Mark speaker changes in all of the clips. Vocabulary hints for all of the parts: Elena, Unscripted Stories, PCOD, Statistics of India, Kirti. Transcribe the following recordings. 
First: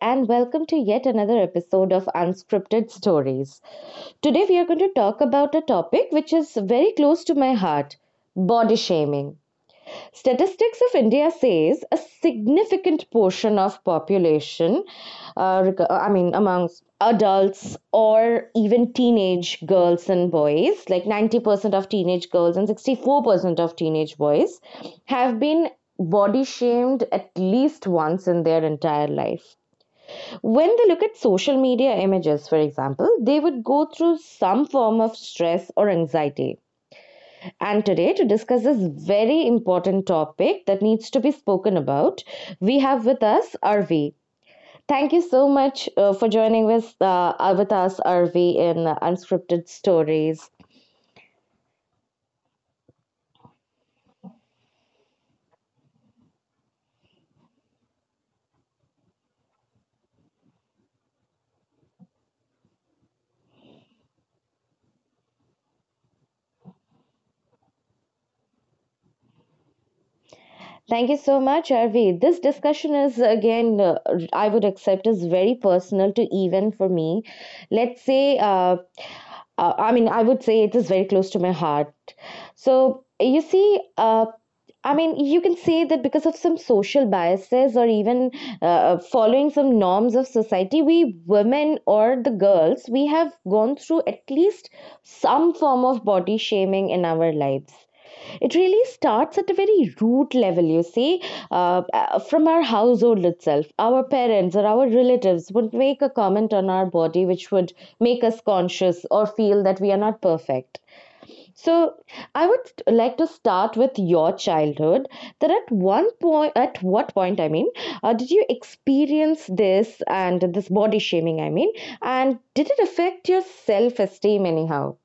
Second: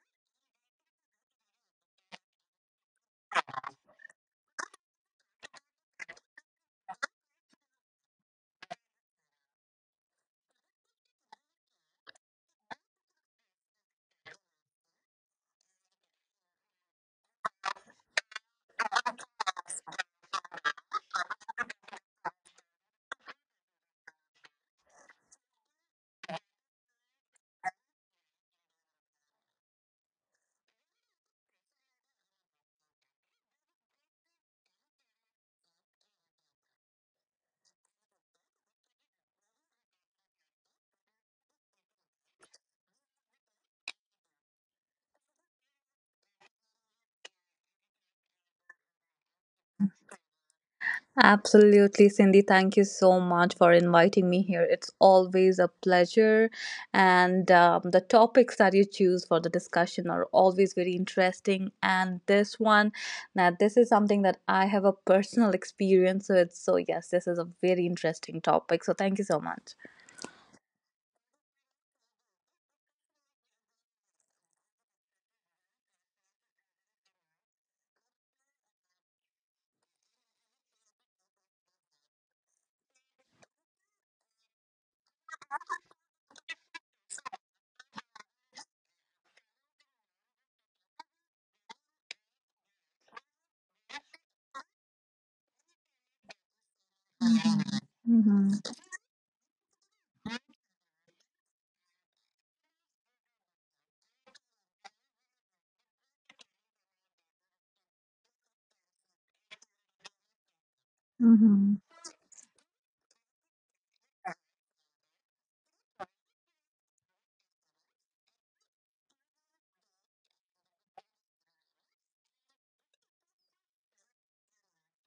Speaker 1: and welcome to yet another episode of Unscripted Stories. Today we are going to talk about a topic which is very close to my heart: body shaming. Statistics of India says a significant portion of population, uh, I mean, amongst adults or even teenage girls and boys, like 90% of teenage girls and 64% of teenage boys, have been body shamed at least once in their entire life. When they look at social media images, for example, they would go through some form of stress or anxiety. And today, to discuss this very important topic that needs to be spoken about, we have with us RV. Thank you so much for joining with us, RV, in Unscripted Stories.
Speaker 2: Absolutely, Cindy. Thank you so much for inviting me here. It's always a pleasure. And the topics that you choose for the discussion are always very interesting. And this one, now, this is something that I have a personal experience with. So, yes, this is a very interesting topic. So, thank you so much.
Speaker 1: Thank you so much, RV. This discussion is, again, I would accept is very personal to even for me. Let's say, I mean, I would say it is very close to my heart. So, you see, I mean, you can say that because of some social biases or even following some norms of society, we women or the girls, we have gone through at least some form of body shaming in our lives.
Speaker 2: Mm-hmm.
Speaker 1: It really starts at a very root level, you see, from our household itself. Our parents or our relatives would make a comment on our body which would make us conscious or feel that we are not perfect.
Speaker 2: Mm-hmm.
Speaker 1: So I would like to start with your childhood. That at one point, at what point, I mean, did you experience this body shaming? I mean, and did it affect your self esteem anyhow?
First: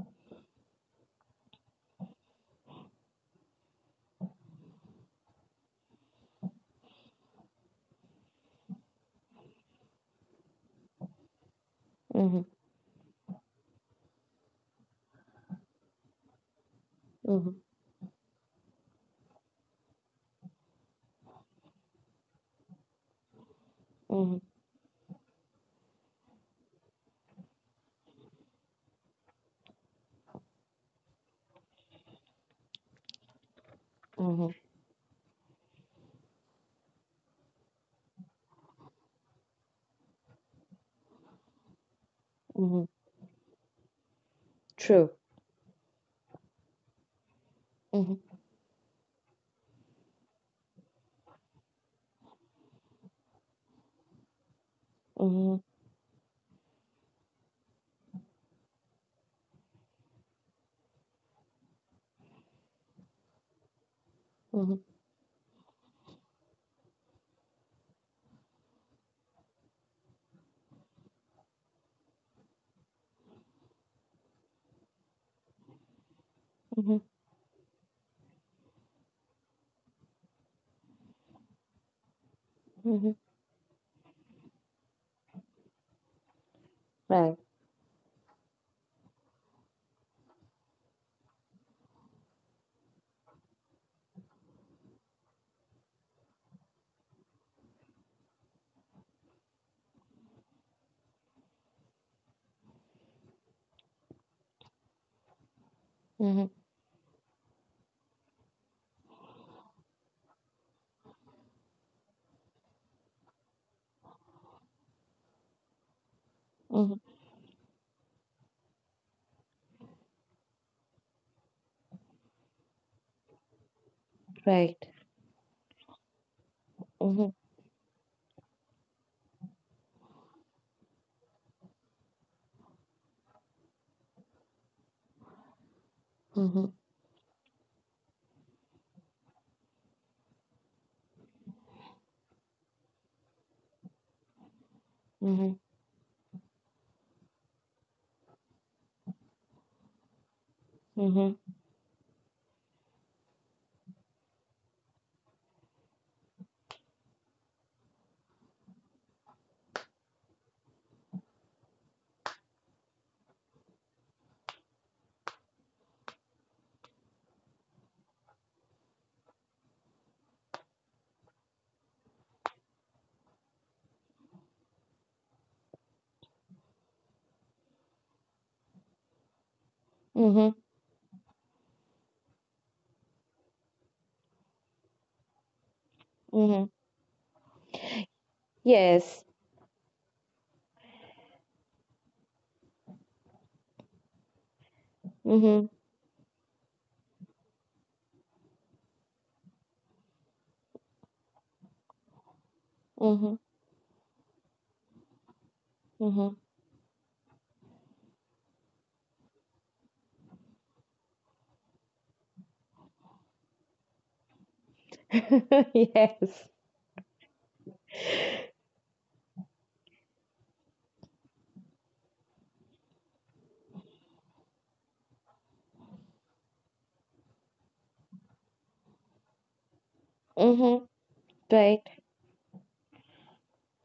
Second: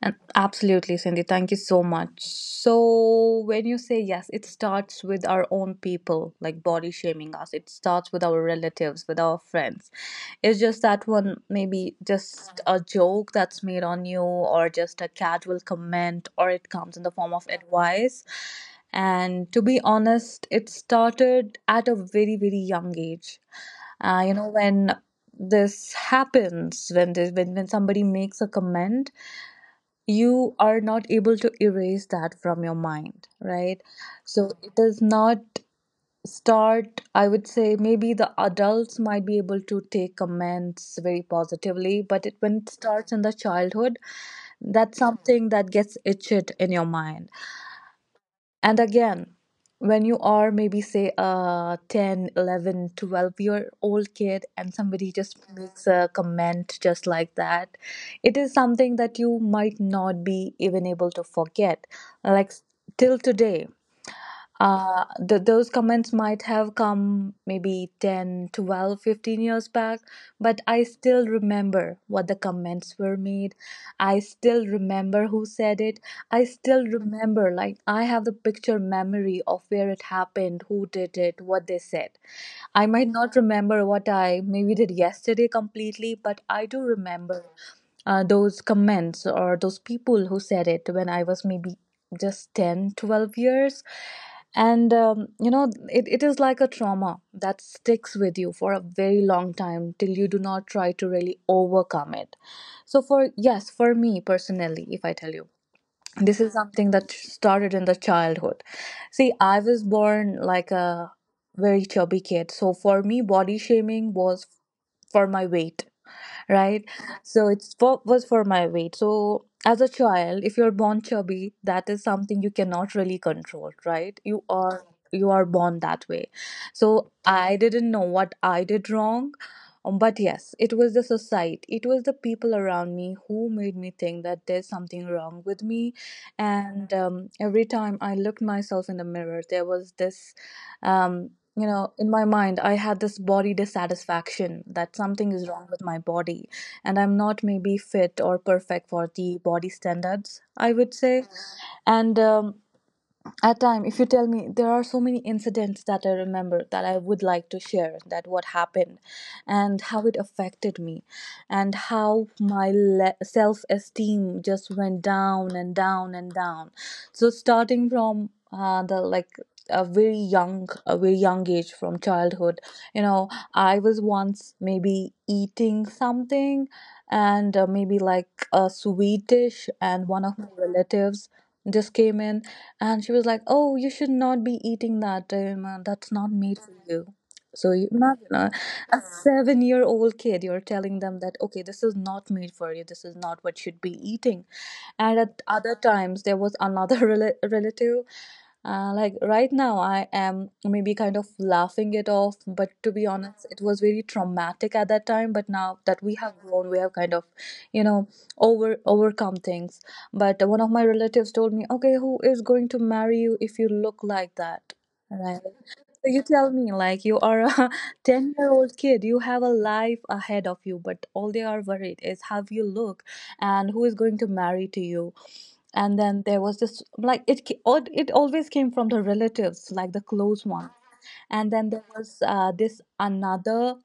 Speaker 2: And absolutely, Cindy, thank you so much. So, when you say yes, it starts with our own people, like body shaming us. It starts with our relatives, with our friends. It's just that one, maybe
Speaker 1: Mm-hmm,
Speaker 2: just a joke that's made on you, or just a casual comment, or it comes in the form of
Speaker 1: mm-hmm,
Speaker 2: advice. And to be honest, it started at a very, very young age. You
Speaker 1: mm-hmm,
Speaker 2: know, when this happens, when somebody makes a comment, you are not able to erase that from your mind, right?
Speaker 1: mm-hmm,
Speaker 2: So it does not start, I would say. Maybe the adults might be able to take comments very positively, but it when it
Speaker 1: mm-hmm.
Speaker 2: starts in the childhood, that's
Speaker 1: True.
Speaker 2: something that gets itched in your mind.
Speaker 1: Mm-hmm,
Speaker 2: And again, when you are maybe, say, a 10, 11, 12 year old kid and somebody just
Speaker 1: mm-hmm,
Speaker 2: makes a comment just like that, it is something that you might not be even able to forget, like, till today.
Speaker 1: mm-hmm,
Speaker 2: Those comments might have come maybe 10, 12, 15 years back, but I still remember what the comments were made. I still remember who said it. I still
Speaker 1: mm-hmm,
Speaker 2: remember, like, I have the picture memory of where it happened, who did it, what they said. I might
Speaker 1: mm-hmm.
Speaker 2: not remember what I maybe did yesterday completely, but I do
Speaker 1: Right.
Speaker 2: remember those comments or those people who said it when I was maybe just 10, 12 years. And, it is like a trauma that sticks with you for a very long time, till you do not try to really overcome it. So, for yes, for me personally, if I tell you, this
Speaker 1: Mm-hmm,
Speaker 2: is something that started in the childhood. See, I was born like a very chubby kid. So, for me, body shaming was for my weight, right?
Speaker 1: mm-hmm,
Speaker 2: So it's for, was for my weight. So as a child, if you're born chubby, that is something you cannot really control, right? You
Speaker 1: right.
Speaker 2: are you are born that way. So
Speaker 1: Mm-hmm,
Speaker 2: I didn't know what I did wrong. But yes, it was the society, it was the people around me who made me think that there's something wrong with me.
Speaker 1: mm-hmm,
Speaker 2: And every time I looked myself in the mirror, there was this. um, in my mind, I had this body dissatisfaction, that something is
Speaker 1: mm-hmm,
Speaker 2: wrong with my body and I'm not maybe fit or perfect for the body standards, I would say.
Speaker 1: mm-hmm,
Speaker 2: And at time, if you tell me, there are so many incidents that I remember that I would like to share, that what happened and how it affected me and how my self-esteem just went down and down and down. So starting from the, like, a very young age from childhood, I was once maybe eating something, and maybe like a sweet dish, and one of my
Speaker 1: mm-hmm,
Speaker 2: relatives just came in, and she was like, "Oh, you should not be eating that. That's not made
Speaker 1: mm-hmm.
Speaker 2: for you." So you imagine a,
Speaker 1: Yes.
Speaker 2: seven-year-old kid. You're telling them that, "Okay, this is not made for you. This is not what you should be eating." And at
Speaker 1: Mm-hmm,
Speaker 2: other times, there was another relative. Like, right now, I am maybe kind of laughing it off, but to be
Speaker 1: mm-hmm,
Speaker 2: honest, it was very traumatic at that time. But now that we have grown, we have kind of, you know, overcome things. But one of my relatives told me, "Okay, who is going to marry you if you look like that?" And I like,
Speaker 1: mm-hmm.
Speaker 2: so you
Speaker 1: Yes.
Speaker 2: tell me, like, you are a 10-year-old kid, you have a life ahead of you, but all they are worried is how you look and who is going to marry to you. And then there was this, like, it always came from the relatives, like the close one
Speaker 1: Mhm.
Speaker 2: and then
Speaker 1: Right.
Speaker 2: there was, this, another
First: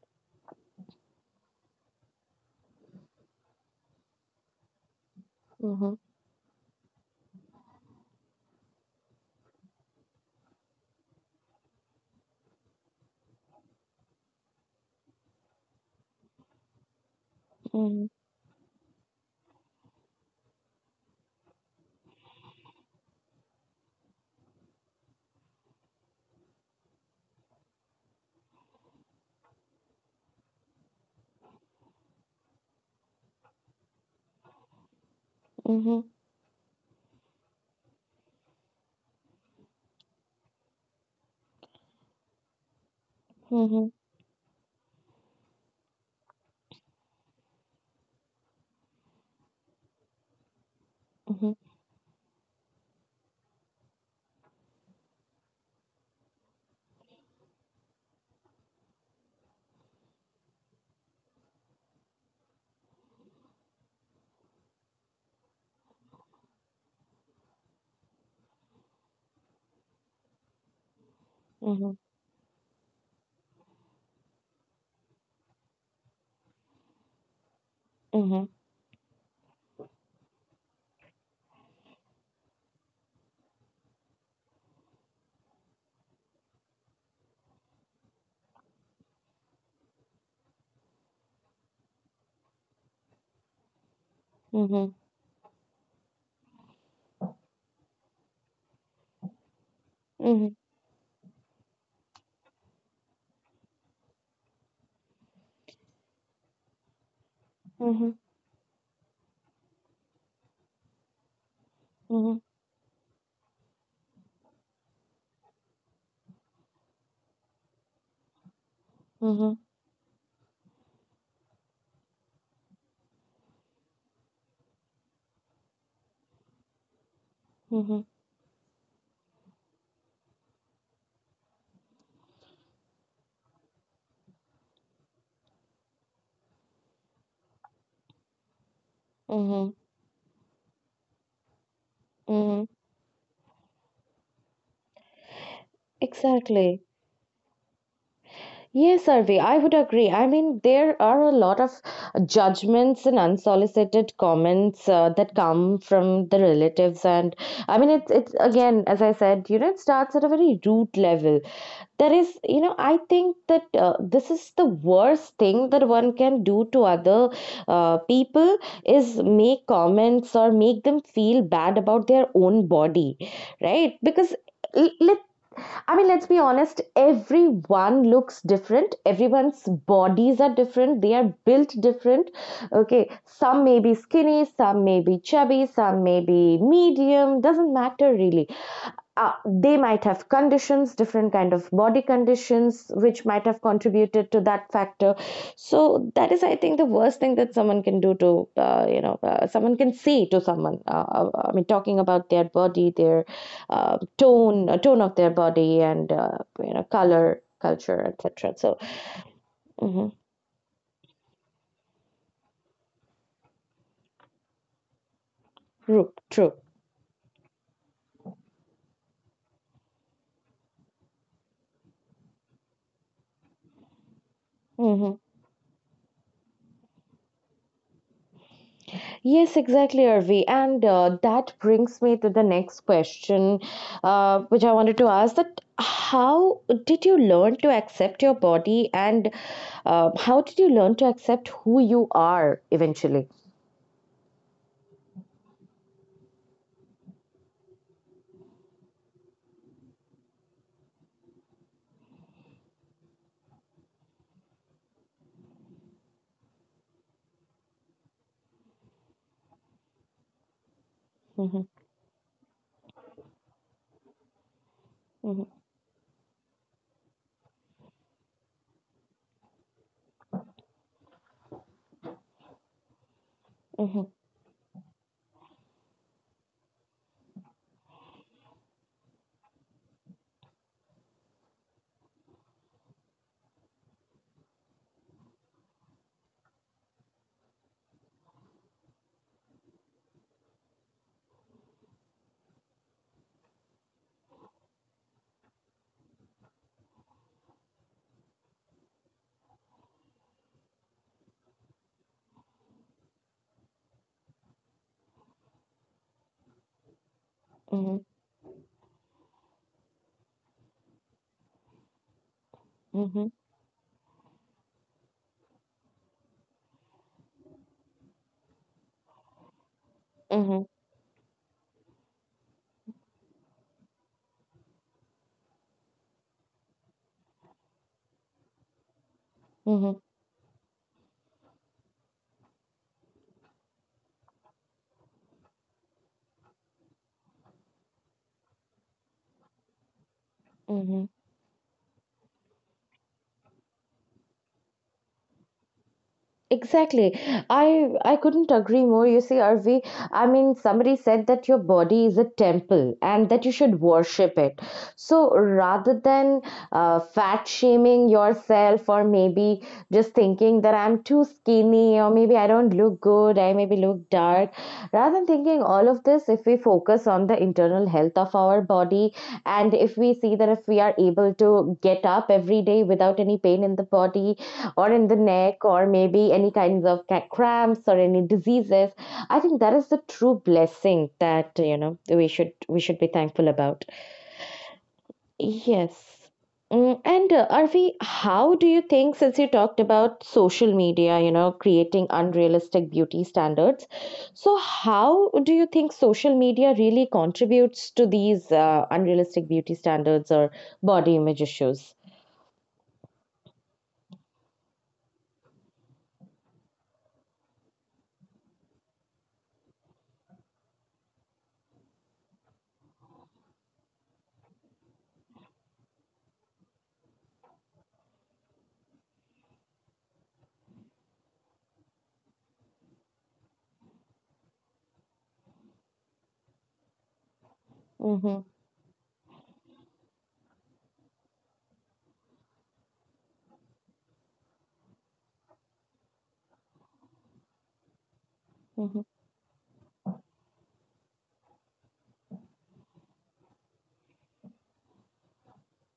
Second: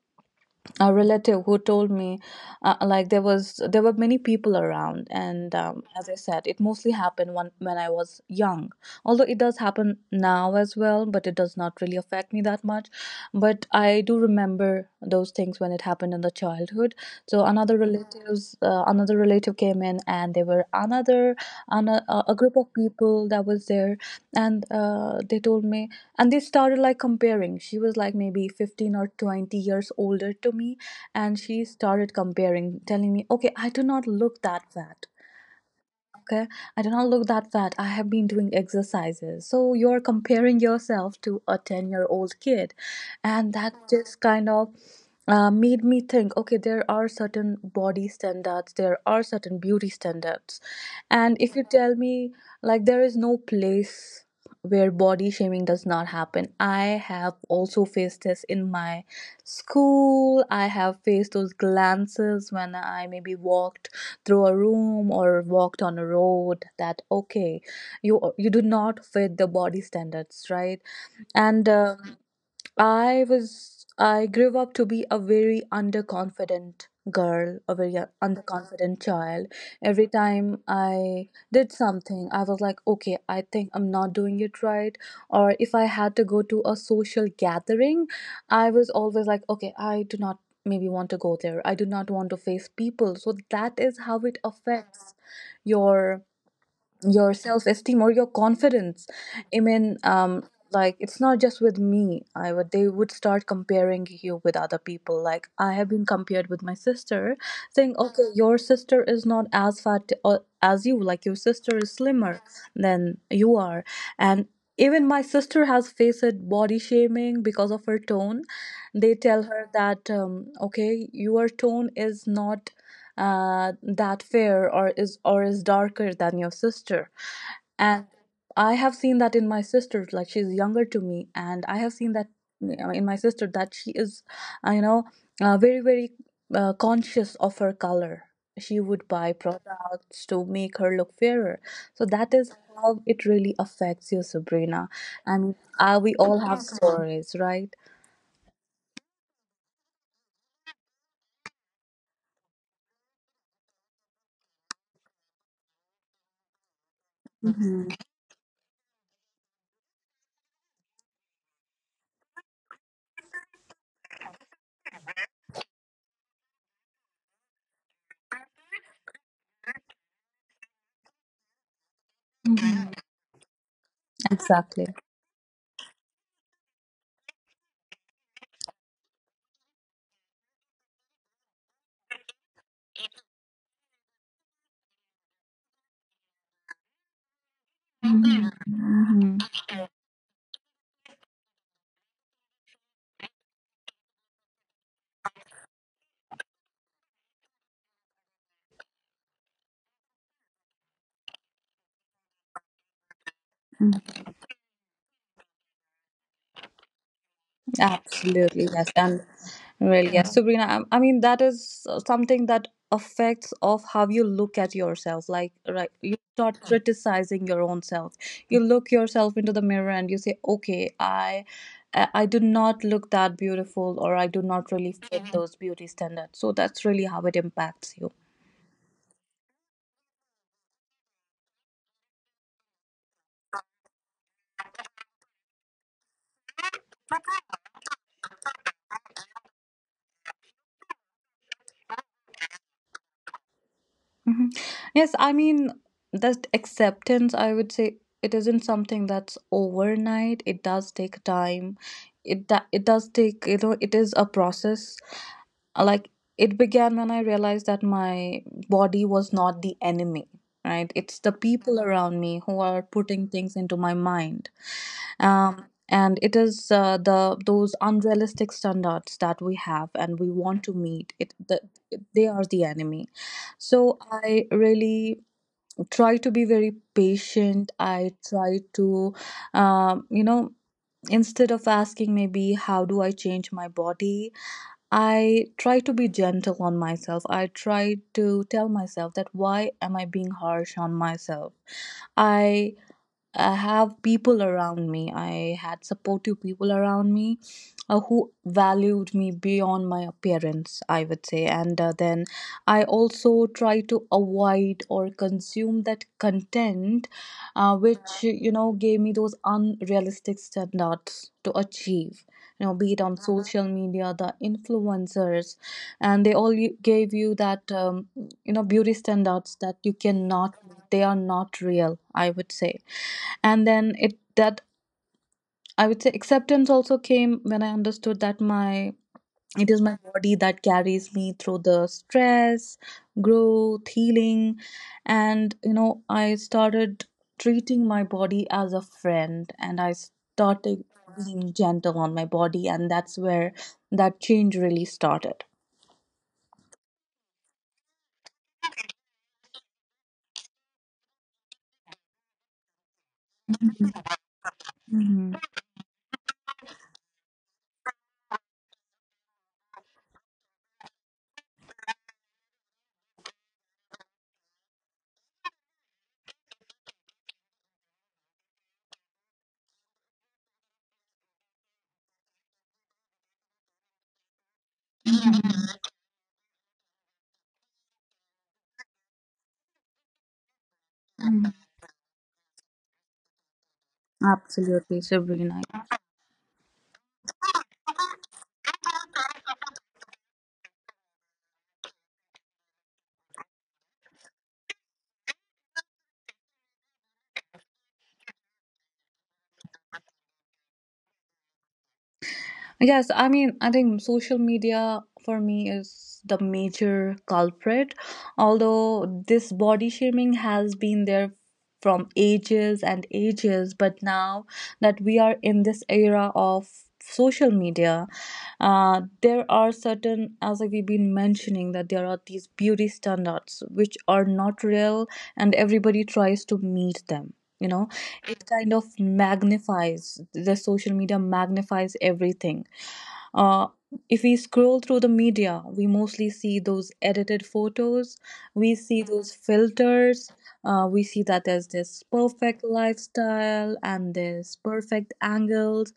Speaker 2: a relative who told me, like, there were many people around, and
Speaker 1: Mhm.
Speaker 2: as I said, it mostly happened when, I was young. Although it does happen now as well, but it does not really affect me that much. But I do remember those things when it happened in the childhood. So another
Speaker 1: Mhm.
Speaker 2: relatives uh, another relative came in, and there were an, a, a group of people that was there, and they told me, and they started, like, comparing. She was, like, maybe 15 or 20 years older to me, and she started comparing, telling me, okay, I do not look that fat.
Speaker 1: Mhm.
Speaker 2: Okay, I did not look at that fat. I have been doing exercises. So you're comparing yourself to a 10-year-old kid. And that
Speaker 1: Mhm.
Speaker 2: just kind of, made me think, okay, there are certain body standards, there are certain beauty standards. And
Speaker 1: Mhm.
Speaker 2: if you tell me, like, there is no place where body shaming does not happen. I have also faced this in my school. I have faced those glances when I maybe walked through a room or walked on a road, that, okay, you do not fit the body standards, right? And
Speaker 1: Mhm.
Speaker 2: I was, I grew up to be a very underconfident girl, a very
Speaker 1: Mhm.
Speaker 2: underconfident child. Every time I did something, I was like, okay, I think I'm not doing it right. Or if I had to go to a social gathering, I was always like, okay, I do not maybe want to go there. I do not want to face people. So that is how it
Speaker 1: Mhm.
Speaker 2: affects your self-esteem or your confidence. I mean,
Speaker 1: Mhm.
Speaker 2: like, it's not just with me. I would they would start comparing you with other people. Like, I have been compared with my sister, saying,
Speaker 1: Mhm.
Speaker 2: okay, your sister is not as fat, as you. Like, your sister is
Speaker 1: Mhm.
Speaker 2: slimmer than you are. And even my sister has faced body shaming because of her tone. They tell
Speaker 1: Mhm.
Speaker 2: her that, okay, your tone is not that fair, or is, darker than your sister.
Speaker 1: Mhm.
Speaker 2: And I have seen that in my sister, like, she's younger to me, and I have seen that, in my sister, that she is, uh, you know very very conscious of her color. She would buy
Speaker 1: Mhm.
Speaker 2: products to make her look fairer. So that is
Speaker 1: Mhm.
Speaker 2: how it really affects you, Sabrina. I mean, we all have
Speaker 1: Exactly.
Speaker 2: stories, right?
Speaker 1: Yes, Arvi, I would agree. I mean, there are a lot of judgments and unsolicited comments that come from the relatives, and I
Speaker 2: Hmm.
Speaker 1: mean, it's again, as I said, it starts at a very root level. There is you know I think that, this is the worst thing that one can do to other people, is make comments or make them feel bad about their own body, right? Because
Speaker 2: Exactly.
Speaker 1: l- let I mean, let's be honest, everyone looks different, everyone's bodies are different, they are built different, okay. Some may be skinny, some may be chubby, some may be medium, doesn't matter really.
Speaker 2: Mm-hmm.
Speaker 1: They might have conditions, different kind of body conditions which might have contributed to that factor. So that is, I think, the worst thing that someone can do to, someone can say to someone, I mean, talking about their body, their tone of their body, and, color, culture, etc.
Speaker 2: Absolutely,
Speaker 1: So,
Speaker 2: yes. And, well,
Speaker 1: mhm,
Speaker 2: yes, Sabrina, I mean, that is something that affects of how you look at yourself. Like, right,
Speaker 1: true,
Speaker 2: you
Speaker 1: true.
Speaker 2: start criticizing your own self. You look yourself into the mirror and you say, okay, I do not look that beautiful, or I do not really
Speaker 1: Mm-hmm.
Speaker 2: fit those beauty standards. So that's really how it impacts you.
Speaker 1: Yes, exactly, Arvi. And that brings me to the next question, which I wanted to ask, that how did you learn to accept your body, and how did you learn to accept who you are eventually?
Speaker 2: Mhm. Yes, I mean, that acceptance, I would say, it isn't something that's overnight. It does take time. It does take, it is a process. Like, it began when I realized that my body was not the enemy, right? It's the
Speaker 1: Mm-hmm,
Speaker 2: people around me who are putting things into my mind,
Speaker 1: mm-hmm,
Speaker 2: and it is, the, those unrealistic standards that we have and we want to meet they are the enemy. So I really try to be very patient. I try to, um, you know instead of asking, maybe, how do I change my body, I try to be gentle on myself. I try to tell myself, that why am I being harsh on myself. I I have people around me. I had supportive people around me, who valued me beyond my appearance, I would say. And then, I also try to avoid or consume that content,
Speaker 1: mm-hmm,
Speaker 2: which, gave me those unrealistic standards to achieve. You know, be it on
Speaker 1: mm-hmm,
Speaker 2: social media, the influencers, and they all gave you that, beauty standards that you cannot
Speaker 1: mm-hmm,
Speaker 2: they are not real, I would say. And then, it that I would say, acceptance also came when I understood that my it is my body that carries me through the stress, growth, healing. And, I started treating my body as a friend, and I started
Speaker 1: mm-hmm.
Speaker 2: being gentle on my body, and that's where that change really started.
Speaker 1: Exactly. I couldn't agree more. You see, R V. I mean, somebody said that your body is a temple and that you should worship it. So
Speaker 2: Hmm.
Speaker 1: rather than fat shaming yourself, or maybe just thinking that I'm too skinny, or maybe I don't look good, I maybe look dark, rather than thinking all of this, if we focus on the internal health of our body, and if we see that if we are able to get up every day without any pain in the body, or in the neck, or maybe any kinds of cramps or any diseases, I think that is the true blessing that, we should be thankful about.
Speaker 2: Absolutely, Sabrina.
Speaker 1: Yes. Mm. And Arvi, how do you think, since you talked about social media, creating unrealistic beauty standards, so how do you think social media really contributes to these unrealistic beauty standards or body image issues?
Speaker 2: Yes, I mean, I think social media for me is the major culprit. Although this body shaming has been there from ages and ages, but now that we are in this era of social media, there are certain, as we've been mentioning, that there are these beauty standards which are not real and everybody tries to meet them. You know,
Speaker 1: Mm-hmm,
Speaker 2: it kind of magnifies, the social media magnifies everything. uh, if we scroll through the media, we mostly see those edited photos, we
Speaker 1: mm-hmm,
Speaker 2: see those filters, we see that there's this perfect lifestyle and there's perfect angles,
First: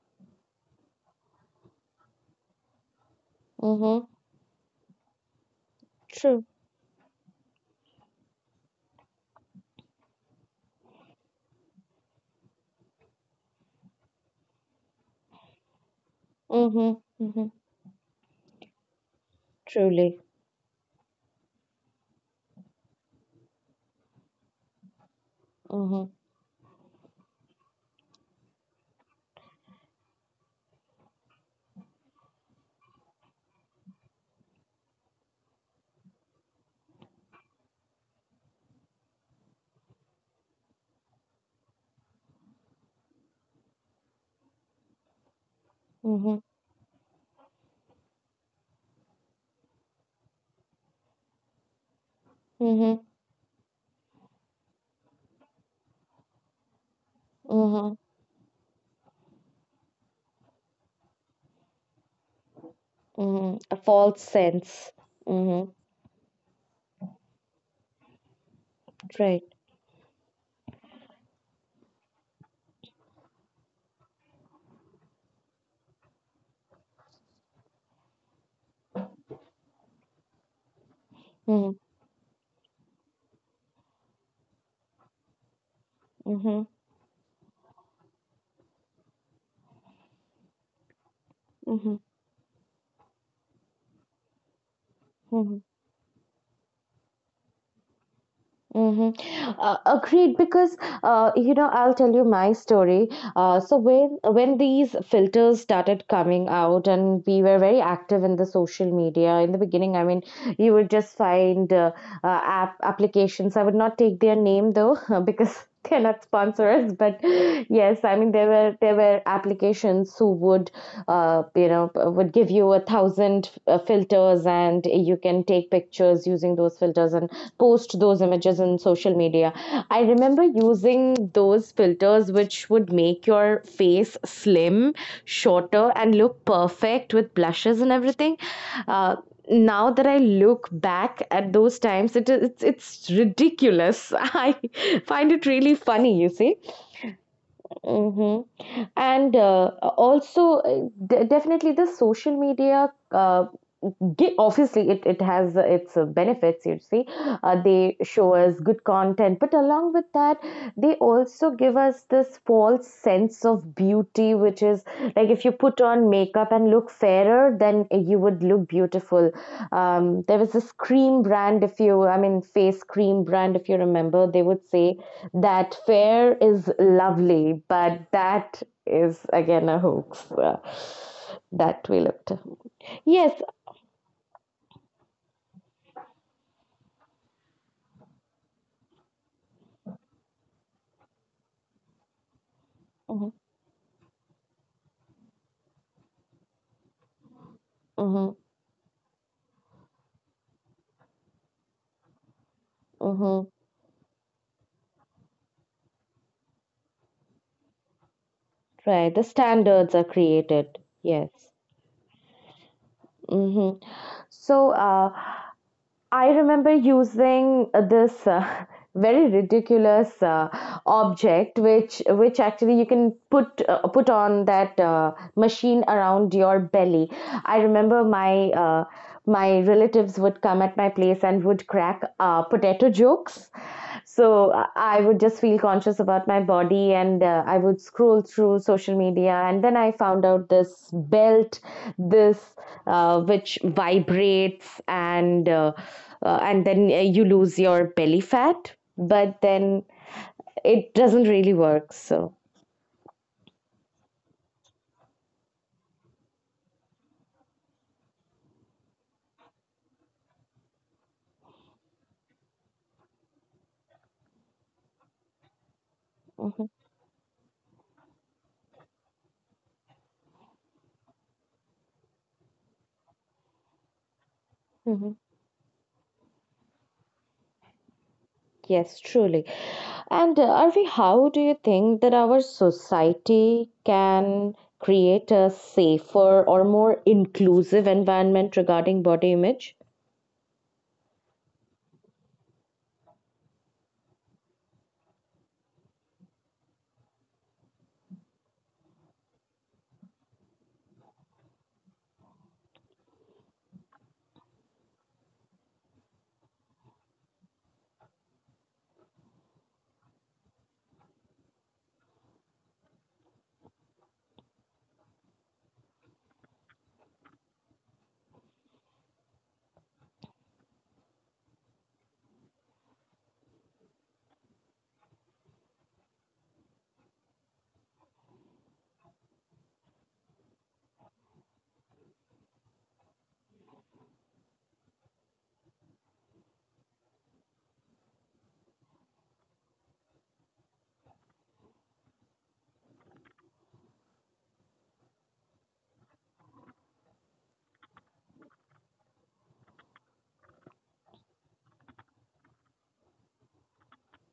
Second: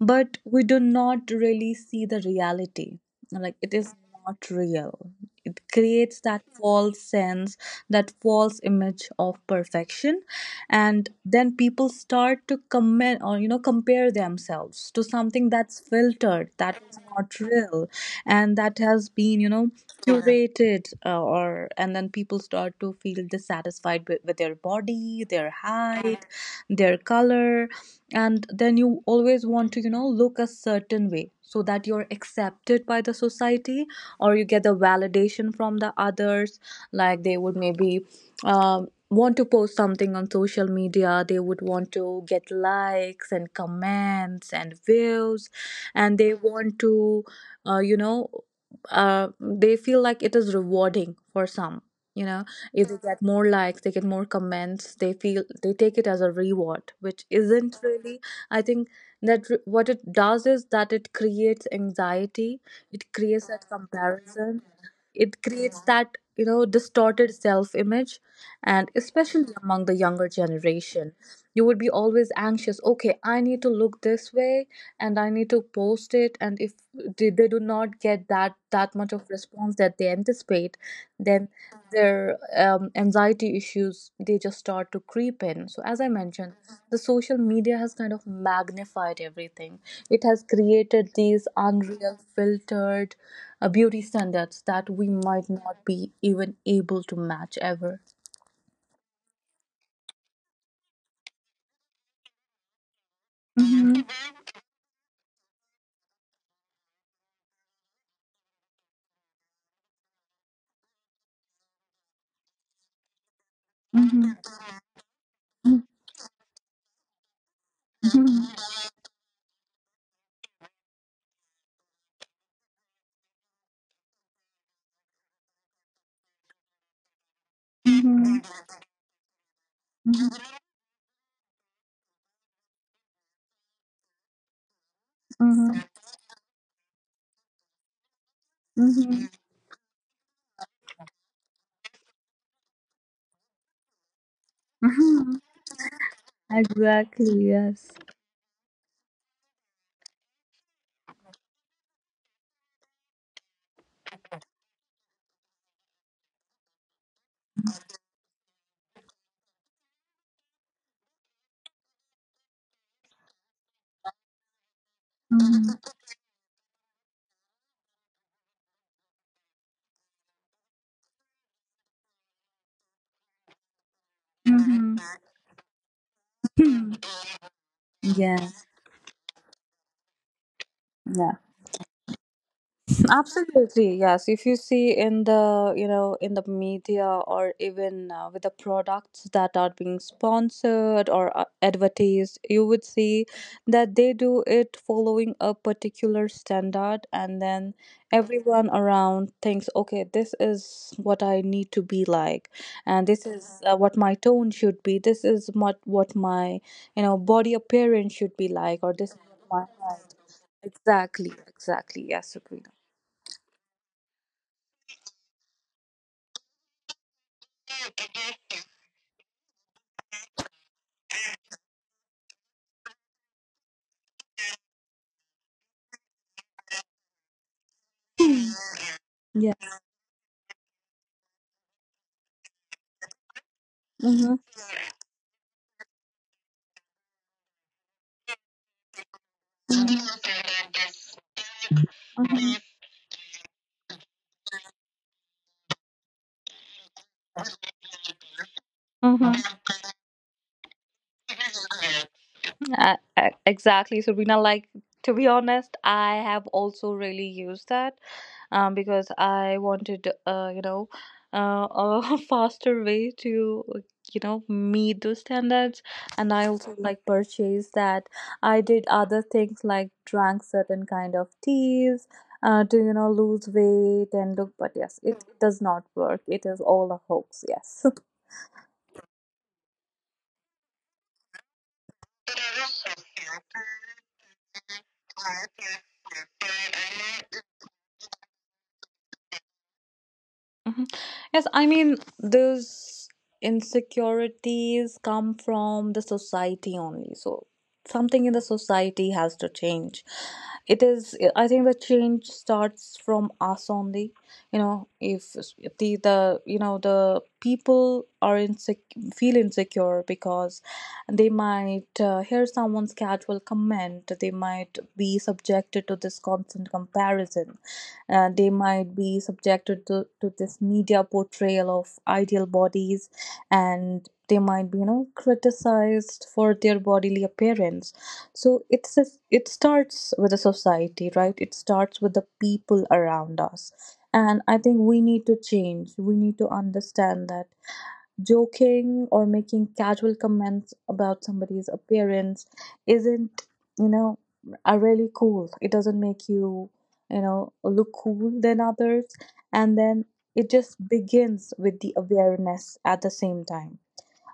Speaker 2: but we do not really see the reality like it is.
Speaker 1: mm-hmm.
Speaker 2: Not real. It creates that
Speaker 1: True.
Speaker 2: false sense, that false image of perfection, and then people start to comment or, you know, compare themselves to something that's filtered,
Speaker 1: Mm-hmm,
Speaker 2: that's not
Speaker 1: mm-hmm.
Speaker 2: real, and that has been, you know,
Speaker 1: Truly.
Speaker 2: curated, or, and then people start to feel dissatisfied with their body, their
Speaker 1: Mm-hmm.
Speaker 2: height, their color, and then you always want to, you know, look a certain way so that you're accepted by the society or you get the validation from the others. Like they would maybe want to post something on social media, they would want to get likes and comments and views, and they
Speaker 1: Mm-hmm.
Speaker 2: want to you know, they feel like it is rewarding for some, you know. If they
Speaker 1: Mm-hmm.
Speaker 2: get more likes, they get more comments, they feel, they take it as a reward, which isn't
Speaker 1: Mm-hmm.
Speaker 2: really. I think that what it does is that it creates anxiety, it creates
Speaker 1: Mm-hmm.
Speaker 2: that
Speaker 1: A false
Speaker 2: comparison,
Speaker 1: sense.
Speaker 2: it
Speaker 1: Mm-hmm.
Speaker 2: creates, yeah, that, you know, distorted self image, and
Speaker 1: Right.
Speaker 2: especially among the younger generation. You would be always anxious, okay, I need to look this way and I need to post it, and if they do not get that much of response that they anticipate, then
Speaker 1: Mm-hmm.
Speaker 2: their anxiety issues, they just start to creep in. So as I mentioned,
Speaker 1: Mm-hmm.
Speaker 2: the social media has kind of magnified everything. It has created these
Speaker 1: Mm-hmm.
Speaker 2: unreal, filtered beauty standards that we might
Speaker 1: Mm-hmm.
Speaker 2: not be even able to match ever.
Speaker 1: Mm-hmm. Agreed, because, I'll tell you my story. Uh, so
Speaker 2: Mhm,
Speaker 1: when when these filters started coming out, and we were very active in the social media in the beginning. I mean, you would just find applications. I would not take their name though, because they're not sponsors. But yes, I mean,
Speaker 2: mhm,
Speaker 1: there were applications who would give you 1,000 filters, and you can take pictures using those filters and post those
Speaker 2: mhm,
Speaker 1: images in social media. I remember using those filters which would make your face slim,
Speaker 2: mhm,
Speaker 1: shorter, and look perfect with blushes and everything. Uh,
Speaker 2: mhm,
Speaker 1: Now that I look back at those times, it's ridiculous. I find
Speaker 2: mhm.
Speaker 1: it really funny. You see.
Speaker 2: Exactly, yes.
Speaker 1: Hmm and uh, also, definitely, the social media. Obviously it has its benefits, you see. They show us good content, but along with that, they also give us this false sense of beauty, which is like, if you
Speaker 2: Mhm,
Speaker 1: put on makeup and look fairer, then you would look beautiful. There was this cream brand, if you face cream brand, if you remember, they would
Speaker 2: mhm.
Speaker 1: say that fair is lovely, but that
Speaker 2: Yes,
Speaker 1: is again a hoax.
Speaker 2: yeah.
Speaker 1: That we looked. Yes.
Speaker 2: Absolutely, yes. If you see in the, you know, in the media, or even with the products that are being sponsored or advertised, you would see
Speaker 1: Mm-hmm.
Speaker 2: that they do it following a particular standard, and then
Speaker 1: Mm-hmm,
Speaker 2: everyone around thinks, okay, this is what I need to be like, and this
Speaker 1: mm-hmm.
Speaker 2: is what my tone should be. This is what my, you know, body appearance should be like, or
Speaker 1: Right.
Speaker 2: this is
Speaker 1: The
Speaker 2: what my
Speaker 1: standards are
Speaker 2: height.
Speaker 1: created.
Speaker 2: Exactly,
Speaker 1: Yes.
Speaker 2: exactly. Yes, Sabrina.
Speaker 1: Mm-hmm. So, I remember using this very ridiculous object, which actually you can put on that machine around your belly. I remember my uh,
Speaker 2: Yeah.
Speaker 1: my relatives would come at my place and would crack potato jokes.
Speaker 2: Mm-hmm.
Speaker 1: So I would just feel conscious about my body, and I would scroll through social media, and then I found out this belt,
Speaker 2: Mm-hmm.
Speaker 1: this which vibrates, and then you lose your belly fat, but
Speaker 2: Mm-hmm.
Speaker 1: then it doesn't really work. So,
Speaker 2: Exactly, Sabrina. Like, to be honest, I have also really used that, because I wanted, you know, a faster way to, you know, meet those standards. And I
Speaker 1: mhm,
Speaker 2: also like purchased that. I did other things like drank certain kind of teas. To, you know, lose weight and look, but yes,
Speaker 1: mhm.
Speaker 2: it does not work, it is all a hoax, yes.
Speaker 1: Yes, truly. And Arvi, how do you think that our society can create a safer or more inclusive environment regarding body image?
Speaker 2: Mhm. Yes, I mean, those insecurities come from the society only. So, something in the society has to change. It is, I think the change starts from us only. You know, if the, the, you know, the people are feel insecure because they might hear someone's casual comment, they might be subjected to this constant comparison, they might be subjected to this media portrayal of ideal bodies, and they might be, you know, criticized for their bodily appearance. So it's a, it starts with the society, right? It starts with the people around us. And I think we need to change, we need to understand that joking or making casual comments about somebody's appearance isn't, you know, are really cool, it doesn't make you, you know, look cool than others. And then it just begins with the awareness. At the same time,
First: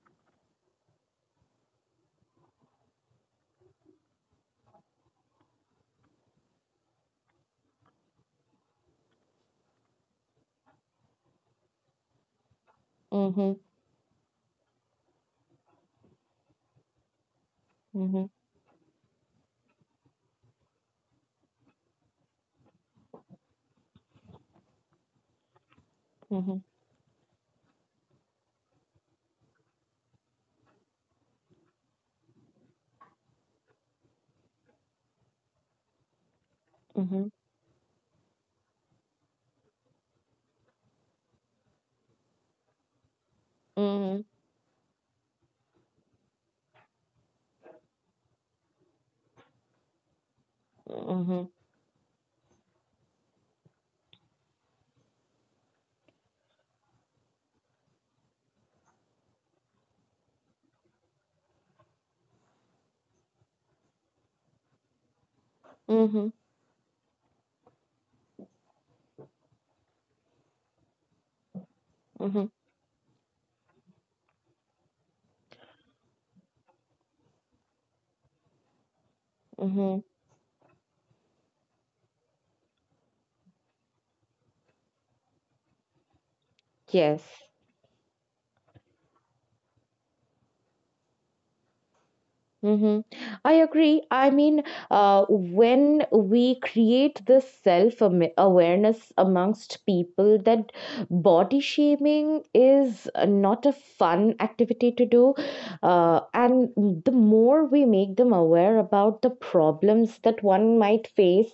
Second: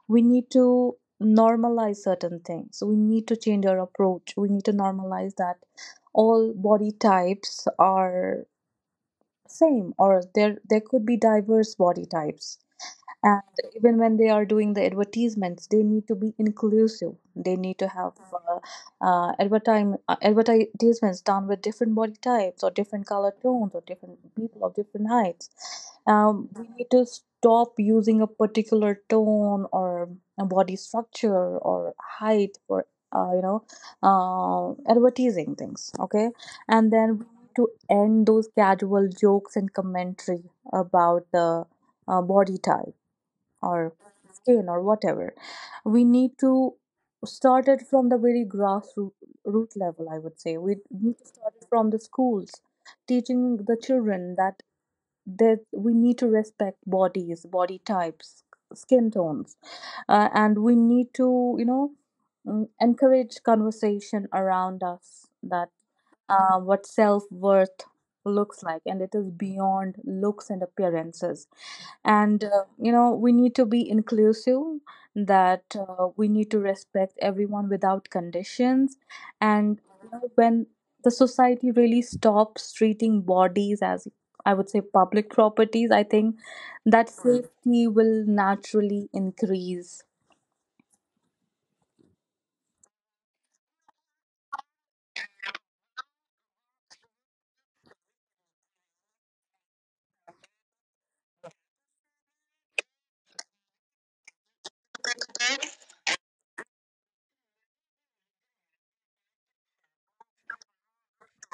Speaker 2: we need to normalize certain things, we need to change our approach, we need to normalize that all body types are same, or there could be diverse body types. And
Speaker 1: Mm-hmm,
Speaker 2: even when they are doing the advertisements, they need to be inclusive, they need to have
Speaker 1: mm-hmm,
Speaker 2: advertisements done with different body types or different color tones or different people of different heights.
Speaker 1: mm-hmm,
Speaker 2: We need to stop using a particular tone or a body structure or height or you know, advertising things, okay? And then we
Speaker 1: mm-hmm,
Speaker 2: need to end those casual jokes and commentary about the body type or
Speaker 1: mm-hmm,
Speaker 2: skin or whatever. We need to start it from the very grassroots root level, I would say. We need to
Speaker 1: mm-hmm,
Speaker 2: start it from the schools, teaching the children that we need to respect bodies, body types, skin tones, and we need to, you know, encourage conversation around us that
Speaker 1: mm-hmm,
Speaker 2: what self-worth looks like, and it is beyond looks and appearances. And
Speaker 1: mm-hmm,
Speaker 2: you know, we need to be inclusive, that we need to respect everyone without conditions. And
Speaker 1: mm-hmm.
Speaker 2: you know, when the society really stops treating bodies as, I would say, public properties, I think that,
Speaker 1: Yes.
Speaker 2: mm, safety will naturally increase.
Speaker 1: Mm-hmm. I agree. I mean, when we create this awareness amongst people that body shaming is, not a fun activity to do, and the more we make them aware about the problems that one might face,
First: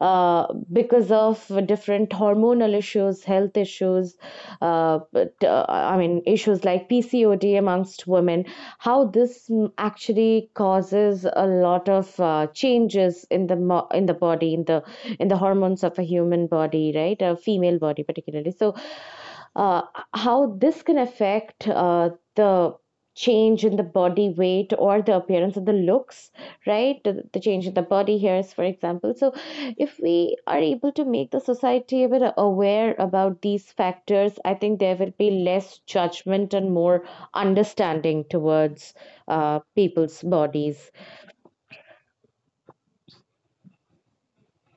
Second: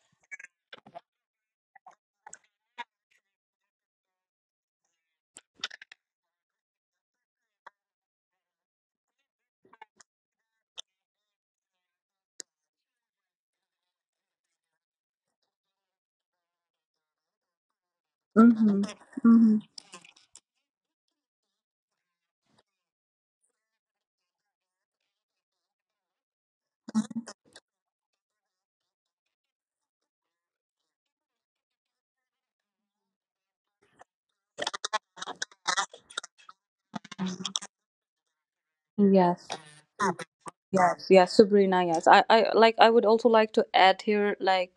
Speaker 1: uh, because of different hormonal issues, health issues, I mean, issues like PCOD amongst women, how this, actually causes a lot of changes in the body, in the hormones of a human body, right? A female body, particularly. So,
Speaker 2: Mm-hmm. Mm-hmm.
Speaker 1: uh, how this can affect, the change in the body weight or the appearance of the looks, right? The change in the body hairs, for example. So, if we are able to make the society a bit aware about these factors, I think there will be less judgment and more understanding towards
Speaker 2: Yes.
Speaker 1: people's bodies.
Speaker 2: Yes, yes, Sabrina, yes. I like, I would also like to add here, like,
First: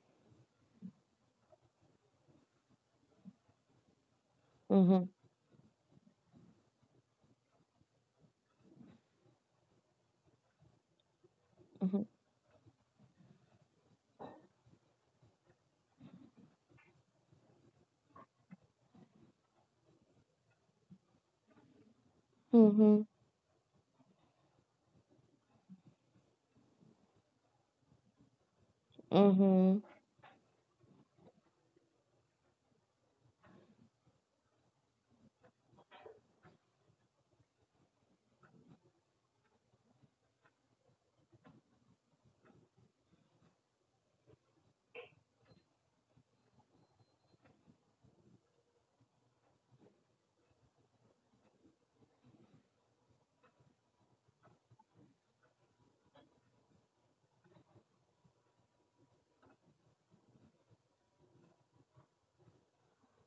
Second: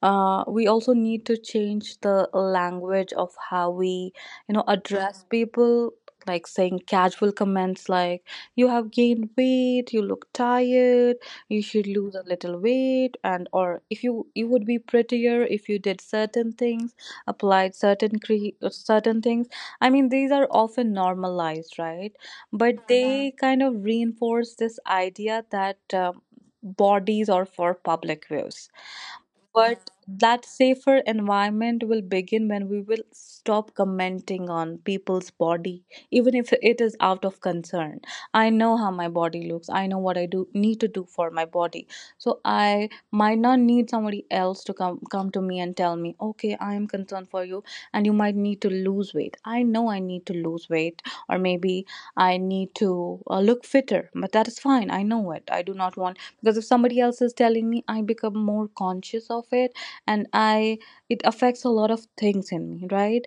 Speaker 2: we also need to change the language of how we, you know,
Speaker 1: Mm-hmm,
Speaker 2: address people. Like saying casual comments like, you have gained weight, you look tired, you should
Speaker 1: mm-hmm,
Speaker 2: lose a little weight, and or if you, you would be prettier if you did certain things, applied certain cre certain things. I mean, these are often normalized, right? But
Speaker 1: mm-hmm,
Speaker 2: they kind of reinforce this idea that, bodies are for public views.
Speaker 1: mm-hmm,
Speaker 2: But that safer environment will begin when we will stop commenting on people's body, even if it is out of concern. I know how my body looks. I know what I do need to do for my body. So I might not need somebody else to come to me and tell me, okay, I am concerned for you, and you might need to lose weight. I know I need to lose weight, or maybe I need to look fitter. But that is fine. I know it. I do not want, because if somebody else is telling me, I become more conscious of it, and I, it affects a lot of things in me, right?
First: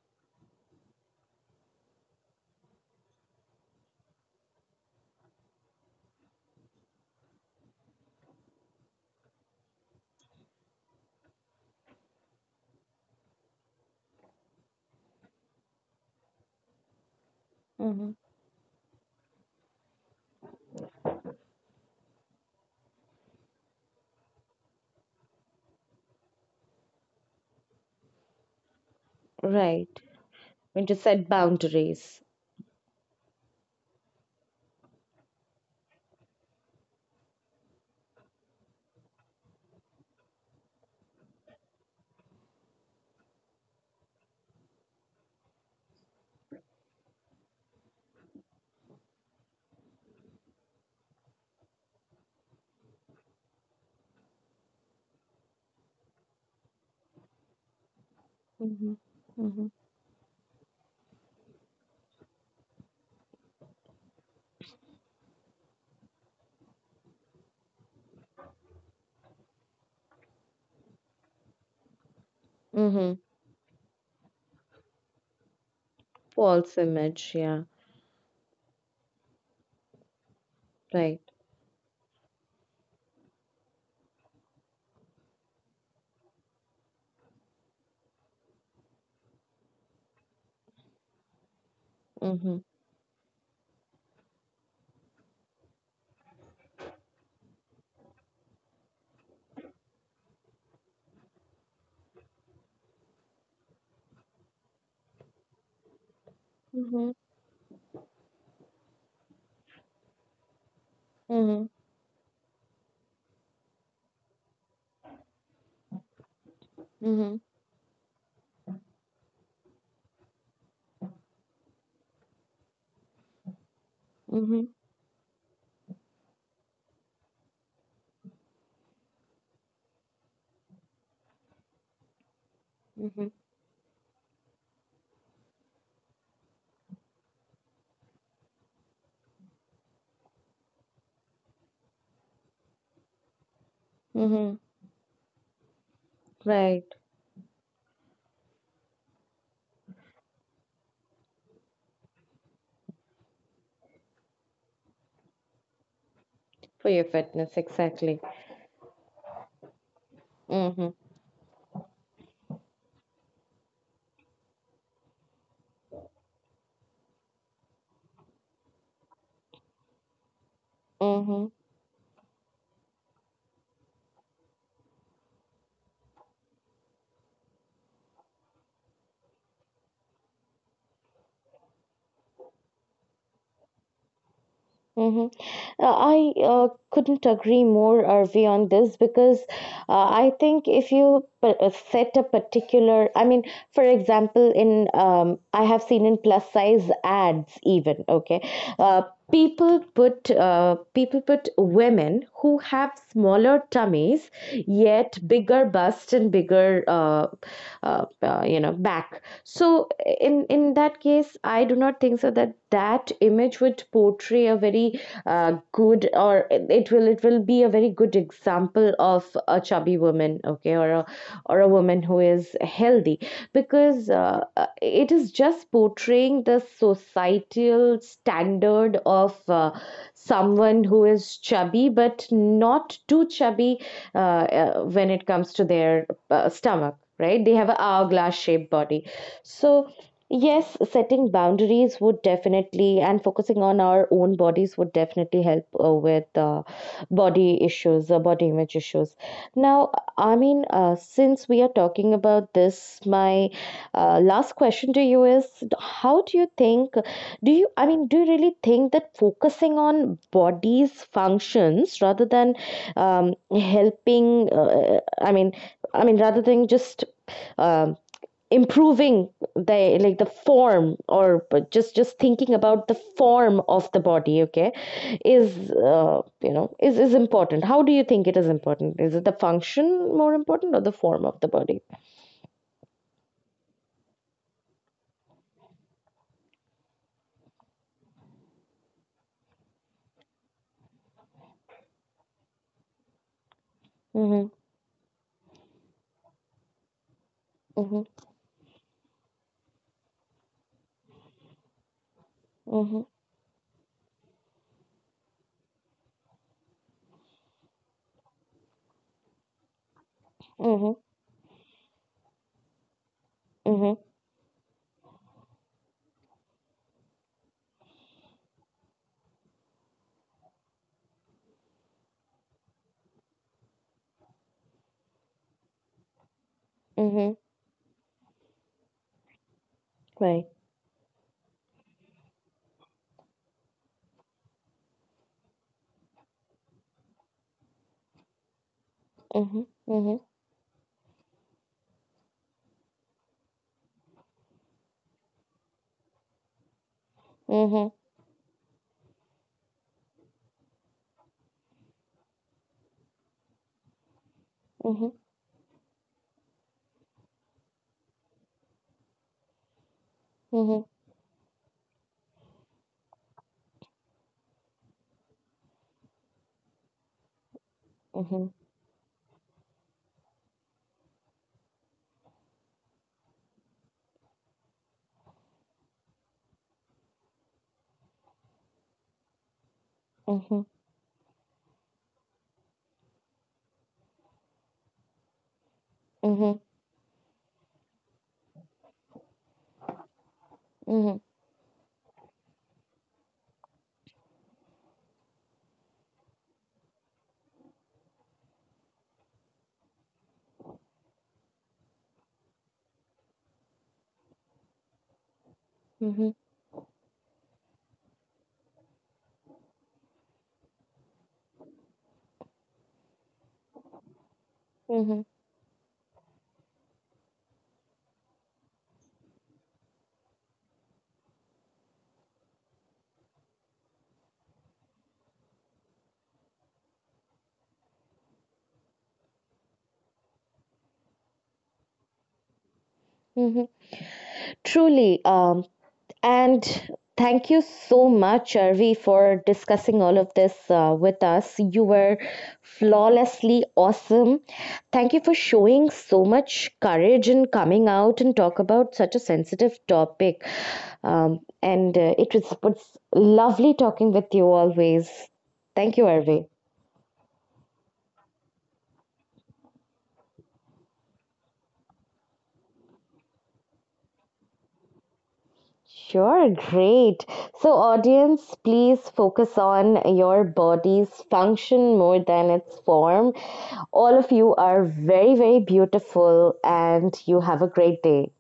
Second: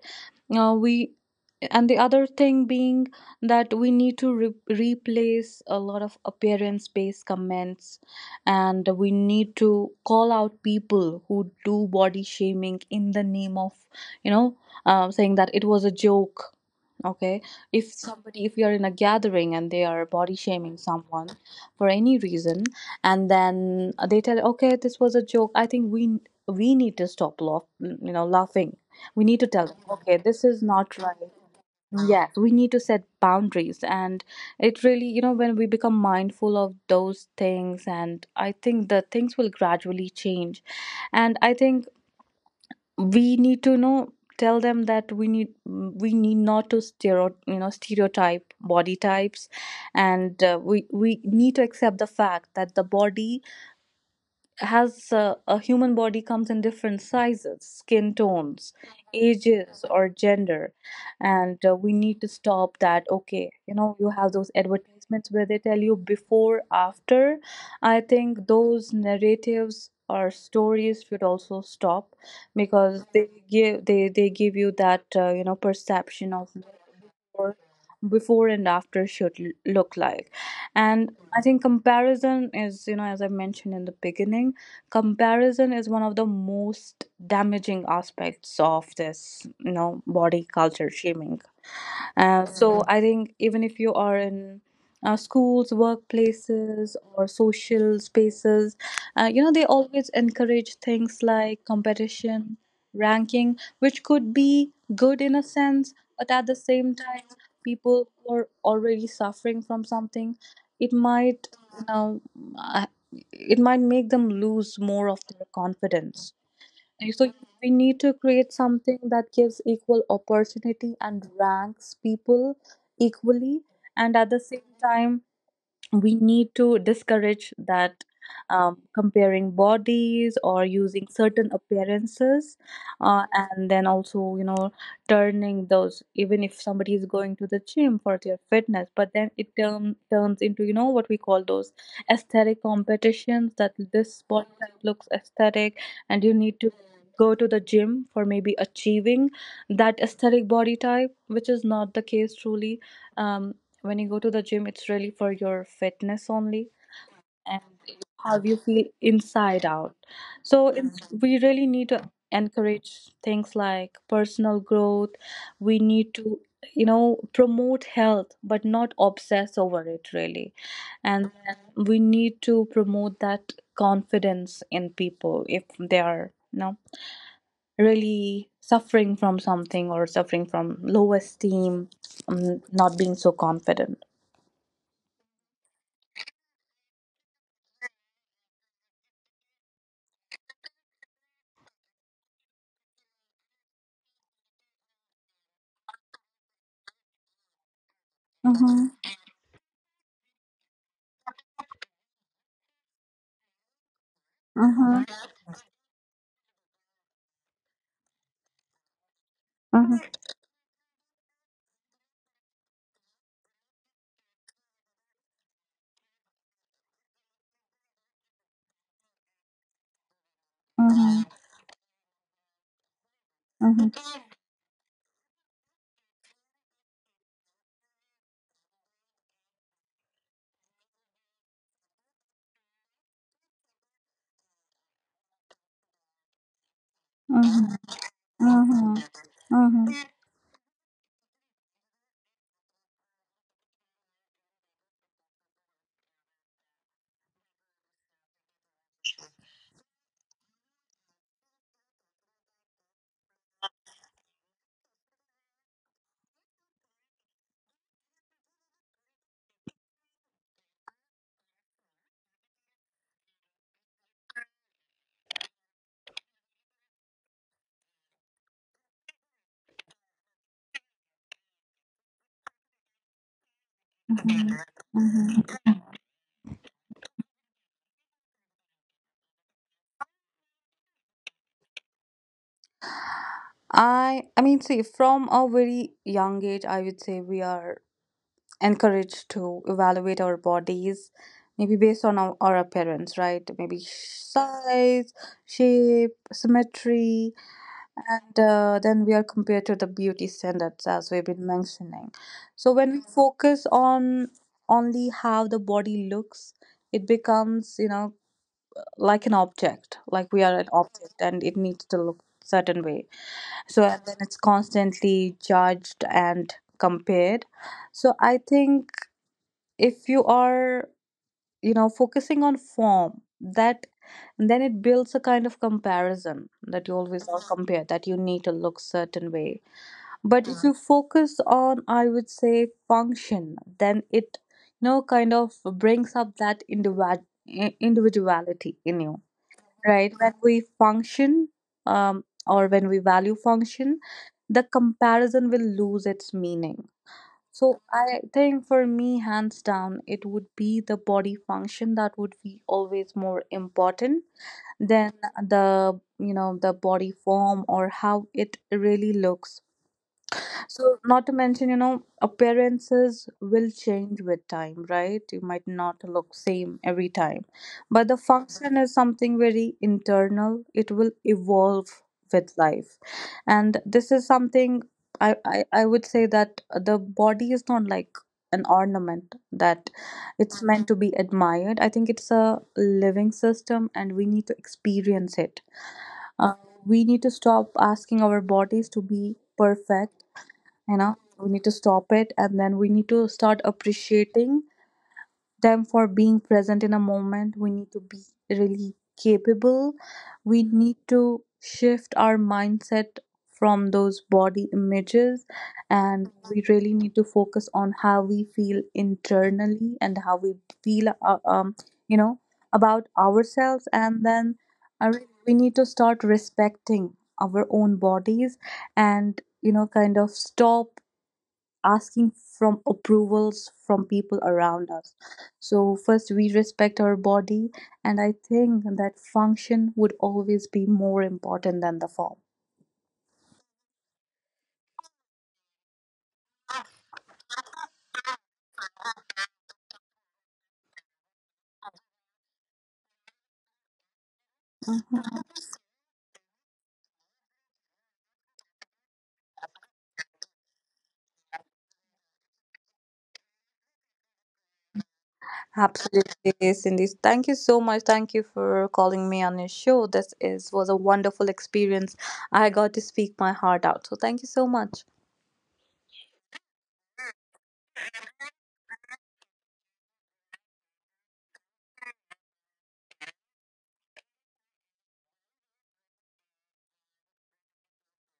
Speaker 2: We, and the other thing being that we need to replace a lot of appearance based comments, and we need to call out people who do body shaming in the name of, you know, saying that it was a joke, okay? If
Speaker 1: mm-hmm.
Speaker 2: somebody, if you're in a gathering and they are body shaming someone for any reason, and then they tell, okay, this was a joke, I think we need to stop you know, laughing, we need to tell them,
Speaker 1: Right.
Speaker 2: okay, this is
Speaker 1: When to
Speaker 2: not
Speaker 1: set
Speaker 2: right.
Speaker 1: boundaries.
Speaker 2: Yes, we need to set boundaries, and it really, you know, when we become mindful of those things, and I think the things will gradually change. And I think we need to, you know, tell them that we need, we need not to you know, stereotype body types. And we need to accept the fact that the body has a human body comes in different sizes, skin tones,
Speaker 1: Mm-hmm, mm-hmm,
Speaker 2: ages or gender. And we need to stop that, okay, you know, you have those advertisements where they tell you before, after, I think those narratives or stories should also stop, because
Speaker 1: mm-hmm.
Speaker 2: they give, they give you that, you know, perception of,
Speaker 1: False image,
Speaker 2: or,
Speaker 1: yeah.
Speaker 2: before and after should look like. And
Speaker 1: Right.
Speaker 2: I think comparison is, you know, as I mentioned in the beginning, comparison is one of the most damaging aspects of this, you know, body culture shaming.
Speaker 1: Mm-hmm,
Speaker 2: So I think, even if you are in schools, workplaces, or social spaces, you know, they always encourage things like competition, ranking, which could be good in a sense, but at the same
Speaker 1: mm-hmm,
Speaker 2: time, people who are already suffering from something, it might,
Speaker 1: mm-hmm,
Speaker 2: you know, uh, it might make them lose more of their confidence. So
Speaker 1: mm-hmm,
Speaker 2: we need to create something that gives equal opportunity and ranks people equally, and at the
Speaker 1: mm-hmm,
Speaker 2: same time we need to discourage that, comparing bodies or using certain appearances.
Speaker 1: mm-hmm,
Speaker 2: And then also, you know, turning those, even if somebody is going to the gym for their fitness, but then it turns into, you know, what we call those aesthetic competitions, that this body
Speaker 1: mm-hmm.
Speaker 2: type looks aesthetic, and you need to
Speaker 1: Right.
Speaker 2: go to the gym for maybe achieving that aesthetic body type, which is not the case truly. um, when you go to the gym, it's really for your fitness only,
Speaker 1: For your fitness,
Speaker 2: and
Speaker 1: exactly.
Speaker 2: how you feel inside out. So
Speaker 1: Mm-hmm,
Speaker 2: it's, we really need to encourage things like personal growth. We need to, you know, promote health, but not obsess over it really. And
Speaker 1: mm-hmm.
Speaker 2: then we need to promote that confidence in people, if they are, you know, really suffering from something or suffering from low esteem, not being so confident.
Speaker 1: Mhm. I, couldn't agree more, Arvi, on this because, I think if you set a particular, I mean, for example, in, I have seen in plus size ads even, okay,
Speaker 2: Mhm.
Speaker 1: uh, people put, women who have smaller tummies
Speaker 2: Mhm.
Speaker 1: yet bigger bust and bigger, back. So
Speaker 2: Mhm.
Speaker 1: in that case, I do not think so that that image would portray a very good, or it will be a very good example of a chubby woman, okay, or a
Speaker 2: Mhm.
Speaker 1: or a woman who is healthy,
Speaker 2: Mhm.
Speaker 1: because, it is just portraying the societal standard of someone who is chubby but not too chubby, when it comes to their stomach, right? They
Speaker 2: Mhm.
Speaker 1: have an hourglass shaped
Speaker 2: Mhm.
Speaker 1: body.
Speaker 2: Mhm.
Speaker 1: So, yes, setting boundaries would definitely, and focusing on our own bodies would definitely help with body issues, body image issues. Now, I mean, since we are talking about this, my last question to you is: How do you think? Do you, I mean, do you really think that focusing on body's functions rather than, helping? I mean, rather than just, um, improving the form, or just thinking about the form of the body,
Speaker 2: Mhm.
Speaker 1: okay,
Speaker 2: Mhm.
Speaker 1: is important. How do you think it is important? Is it the function more important, or the form of the body?
Speaker 2: I mean, see, from a very young age, I would say we are encouraged to evaluate our bodies maybe based on our appearance, right? Maybe
Speaker 1: Mhm,
Speaker 2: size, shape, symmetry.
Speaker 1: mhm,
Speaker 2: And then we are compared to the beauty standards, as we've been mentioning. So when we
Speaker 1: mhm,
Speaker 2: focus on only how the body looks, it becomes, you know, like an object, like we are an
Speaker 1: mhm,
Speaker 2: object and it needs to look certain way. So
Speaker 1: mhm,
Speaker 2: and then it's constantly judged and compared. So I think if you are, you know, focusing on form, that, then it builds a kind of comparison that you always
Speaker 1: mhm.
Speaker 2: are compared, that you need to look certain way. But
Speaker 1: Right.
Speaker 2: if you, mhm, focus on, I would say, function, then it, you know, kind of brings up that individuality in you,
Speaker 1: Mhm,
Speaker 2: right?
Speaker 1: mhm,
Speaker 2: When we function, or when we value function, the comparison will lose its meaning. So
Speaker 1: mhm,
Speaker 2: I think for me, hands down, it would be the body function that would be always more important
Speaker 1: mhm,
Speaker 2: than the, you know, the body form or how it really looks.
Speaker 1: mhm,
Speaker 2: So, not to mention, you know, appearances will change with time, right? You might not look same every time. But the
Speaker 1: mhm,
Speaker 2: function is something very internal. It will evolve with life. And this is something I would say, that the body is not like an ornament that it's
Speaker 1: mhm,
Speaker 2: meant to be admired. I think it's a living system and we need to experience it. Uh,
Speaker 1: mhm,
Speaker 2: we need to stop asking our bodies to be perfect, you know,
Speaker 1: mhm,
Speaker 2: we need to stop it. And then we need to start appreciating them for being present in a moment, we need to be really capable, we need to shift our mindset from those body images,
Speaker 1: mhm,
Speaker 2: and
Speaker 1: mhm,
Speaker 2: we really need to focus on how we feel internally and how we feel, you know, about ourselves. And then uh, we need to start respecting our own bodies, and you know, kind of stop asking from approvals from people around us. So first we respect our body, and I think that function would always be more important than the form.
Speaker 1: mhm. Truly. And thank you so much, Arvi, for discussing all of this with us. You were flawlessly awesome. Thank you for showing so much courage in coming out and talk about such a sensitive topic. And it was lovely talking with you always. Thank you, Arvi.
Speaker 2: Absolutely, Cindy, thank you so much. Thank you for calling me on your show, this is was a wonderful experience. I got to speak my heart out, so thank you so much.
Speaker 1: Sure, great. So, audience, please focus on your body's function more than its form. All of you are very, very beautiful, and you have a great day.